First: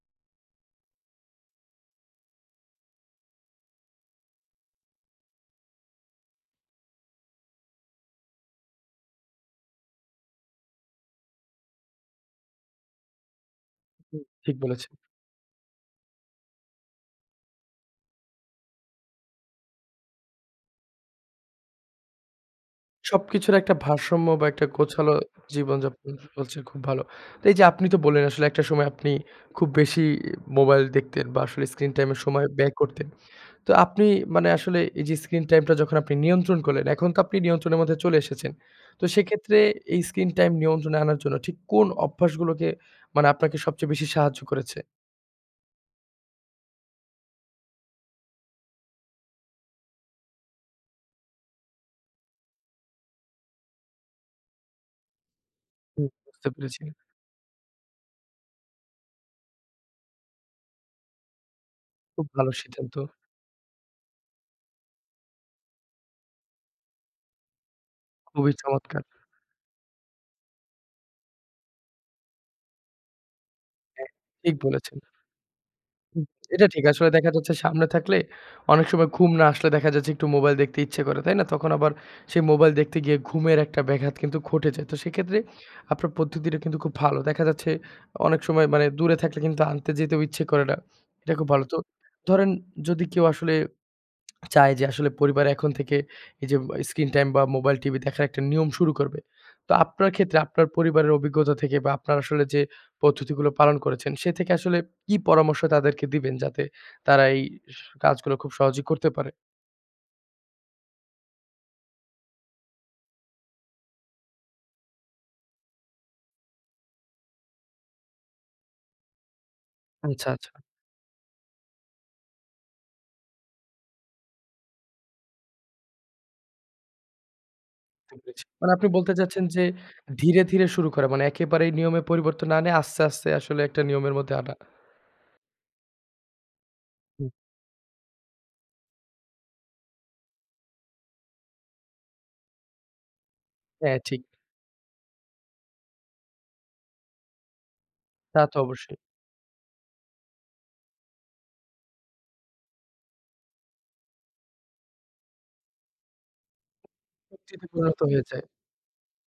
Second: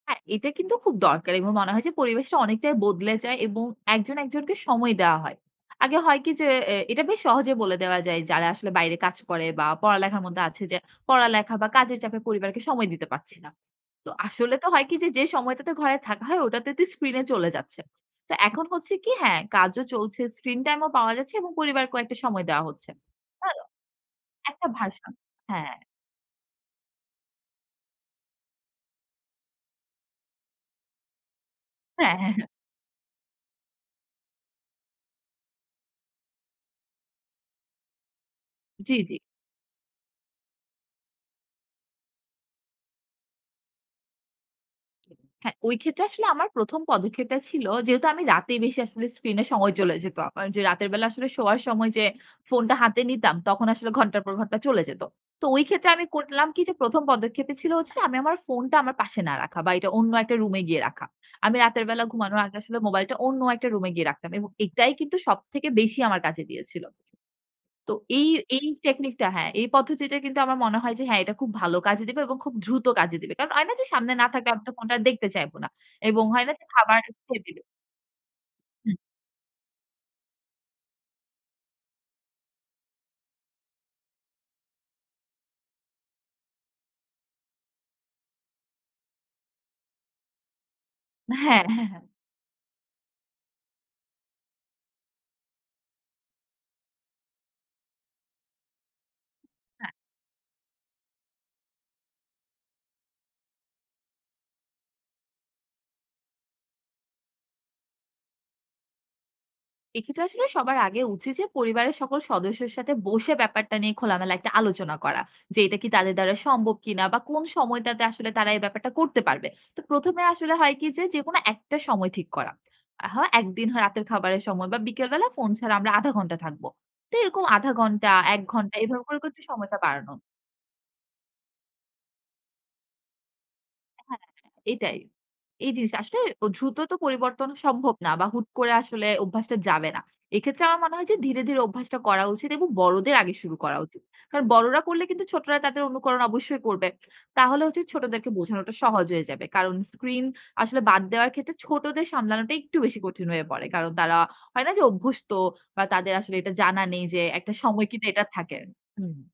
হ্যাঁ, এটা কিন্তু খুব দরকার এবং মনে হয় যে পরিবেশটা অনেকটাই বদলে যায় এবং একজন একজনকে সময় দেওয়া হয়। আগে হয় কী যে, এ এটা বেশ সহজে বলে দেওয়া যায় যারা আসলে বাইরে কাজ করে বা পড়ালেখার মধ্যে আছে যে পড়ালেখা বা কাজের চাপে পরিবারকে সময় দিতে পারছি না। তো হুম, আসলে ঠিক তো হয় বলেছে। কী যে, যে সময়টাতে ঘরে থাকা হয়, ওটাতে তো স্ক্রিনে চলে যাচ্ছে। তো এখন হচ্ছে কী হ্যাঁ, কাজও চলছে, স্ক্রিন টাইমও পাওয়া যাচ্ছে এবং পরিবারকেও একটা সময় দেওয়া হচ্ছে। সবকিছুর ভালো একটা ভারসাম্য বা একটা একটা ভাষা, হ্যাঁ। একটা ভারসাম গোছালো হ্যাঁ। জীবনযাপন চলছে খুব ভালো। তো এই যে আপনি তো বললেন, আসলে একটা সময় আপনি খুব বেশি মোবাইল দেখতেন বা আসলে স্ক্রিন হ্যাঁ, টাইমে হ্যাঁ, সময় হ্যাঁ। ব্যয় করতেন। তো আপনি মানে আসলে এই যে স্ক্রিন টাইমটা যখন আপনি নিয়ন্ত্রণ করলেন, এখন তো আপনি নিয়ন্ত্রণের মধ্যে চলে এসেছেন। জি, তো জি। সেক্ষেত্রে এই স্ক্রিন টাইম নিয়ন্ত্রণে আনার জন্য ঠিক কোন অভ্যাসগুলোকে মানে আপনাকে সবচেয়ে বেশি সাহায্য করেছে? হ্যাঁ, ওই ক্ষেত্রে আসলে আমার ১ম পদক্ষেপটা ছিল, যেহেতু আমি রাতে বেশি আসলে স্ক্রিনে সময় চলে যেত আমার। যে রাতের বেলা আসলে শোয়ার সময় যে ফোনটা হাতে নিতাম, তখন আসলে ঘণ্টার পর ঘণ্টা চলে যেত। তো ওই ক্ষেত্রে আমি হুম করলাম বুঝতে কী যে, পেরেছি। প্রথম পদক্ষেপই ছিল হচ্ছে আমি আমার ফোনটা আমার পাশে না রাখা বা এটা অন্য একটা রুমে গিয়ে রাখা। আমি রাতের বেলা খুব ঘুমানোর ভালো আগে আসলে সিদ্ধান্ত। মোবাইলটা অন্য একটা রুমে গিয়ে রাখতাম এবং এটাই কিন্তু সবথেকে বেশি আমার কাজে দিয়েছিল। তো এই, খুবই এই চমৎকার। টেকনিকটা হ্যাঁ, এই পদ্ধতিতে কিন্তু আমার মনে হয় যে, হ্যাঁ, এটা খুব ভালো কাজে দিবে এবং খুব দ্রুত কাজে দিবে। কারণ হয় না যে হ্যাঁ, সামনে না থাকলে ঠিক আমি তো ফোনটা বলেছেন। দেখতে চাইব না এবং হুম, হয় না যে এটা ঠিক। খাবার আসলে দেখা খেয়ে যাচ্ছে দিল। সামনে থাকলে অনেক হুম। সময় ঘুম না আসলে দেখা যাচ্ছে একটু মোবাইল দেখতে ইচ্ছে করে। তাই না? তখন আবার সেই মোবাইল দেখতে গিয়ে ঘুমের একটা ব্যাঘাত কিন্তু ঘটে যায়। তো সেক্ষেত্রে আপনার পদ্ধতিটা কিন্তু খুব ভালো। দেখা যাচ্ছে অনেক সময় মানে দূরে থাকলে কিন্তু আনতে যেতেও ইচ্ছে করে না। এটা খুব ভালো। হ্যাঁ। তো হ্যাঁ, হ্যাঁ। ধরেন যদি কেউ আসলে চায় যে আসলে পরিবার এখন থেকে এই যে মোবা স্ক্রিন টাইম বা মোবাইল, টিভি দেখার একটা নিয়ম শুরু করবে। তো হ্যাঁ। আপনার ক্ষেত্রে আপনার পরিবারের অভিজ্ঞতা থেকে বা আপনার আসলে যে পদ্ধতিগুলো পালন করেছেন, সে থেকে আসলে কী পরামর্শ তাদেরকে দিবেন যাতে তারা এই কাজগুলো খুব সহজেই করতে পারে? এক্ষেত্রে আসলে সবার আগে উচিত যে পরিবারের সকল সদস্যের সাথে বসে ব্যাপারটা নিয়ে খোলামেলা একটা আলোচনা করা। যে এটা কি তাদের দ্বারা সম্ভব কিনা বা কোন সময়টাতে আসলে তারা এই ব্যাপারটা করতে পারবে? তো প্রথমে আচ্ছা, আচ্ছা। আসলে হয় কী যে, যেকোনো একটা সময় ঠিক করা। আহা একদিন হয় রাতের খাবারের সময় বা বিকেলবেলা ফোন ছাড়া আমরা ০.৫ ঘন্টা থাকব। তো এরকম আধা ঘণ্টা, ঠিক এক আছে। মানে ঘন্টা আপনি এভাবে বলতে করে, করে একটু চাচ্ছেন যে সময়টা বাড়ানো। ধীরে, ধীরে শুরু করা। মানে একেবারেই নিয়মে পরিবর্তন না এনে, আস্তে, আস্তে আসলে একটা নিয়মের হ্যাঁ, মধ্যে হ্যাঁ। আনা। এটাই। এই জিনিসটা আসলে দ্রুত তো হুম। পরিবর্তন সম্ভব না বা হুট করে আসলে অভ্যাসটা যাবে না। এক্ষেত্রে আমার মনে হয় যে ধীরে, ধীরে অভ্যাসটা করা উচিত এবং বড়দের আগে শুরু করা হ্যাঁ উচিত। ঠিক। কারণ বড়রা করলে কিন্তু ছোটরা তাদের অনুকরণ অবশ্যই করবে। তাহলে হচ্ছে ছোটদেরকে তা তো বোঝানোটা অবশ্যই। সহজ হয়ে যাবে। কারণ স্ক্রিন আসলে বাদ দেওয়ার ক্ষেত্রে ছোটদের সামলানোটা একটু বেশি কঠিন হয়ে পড়ে। কারণ তারা হয় না যে অভ্যস্ত বা তাদের আসলে এটা জানা নেই যে উক একটা চিপে সময় করেও তো কিন্তু এটা হয়ে যায়। থাকে। হুম।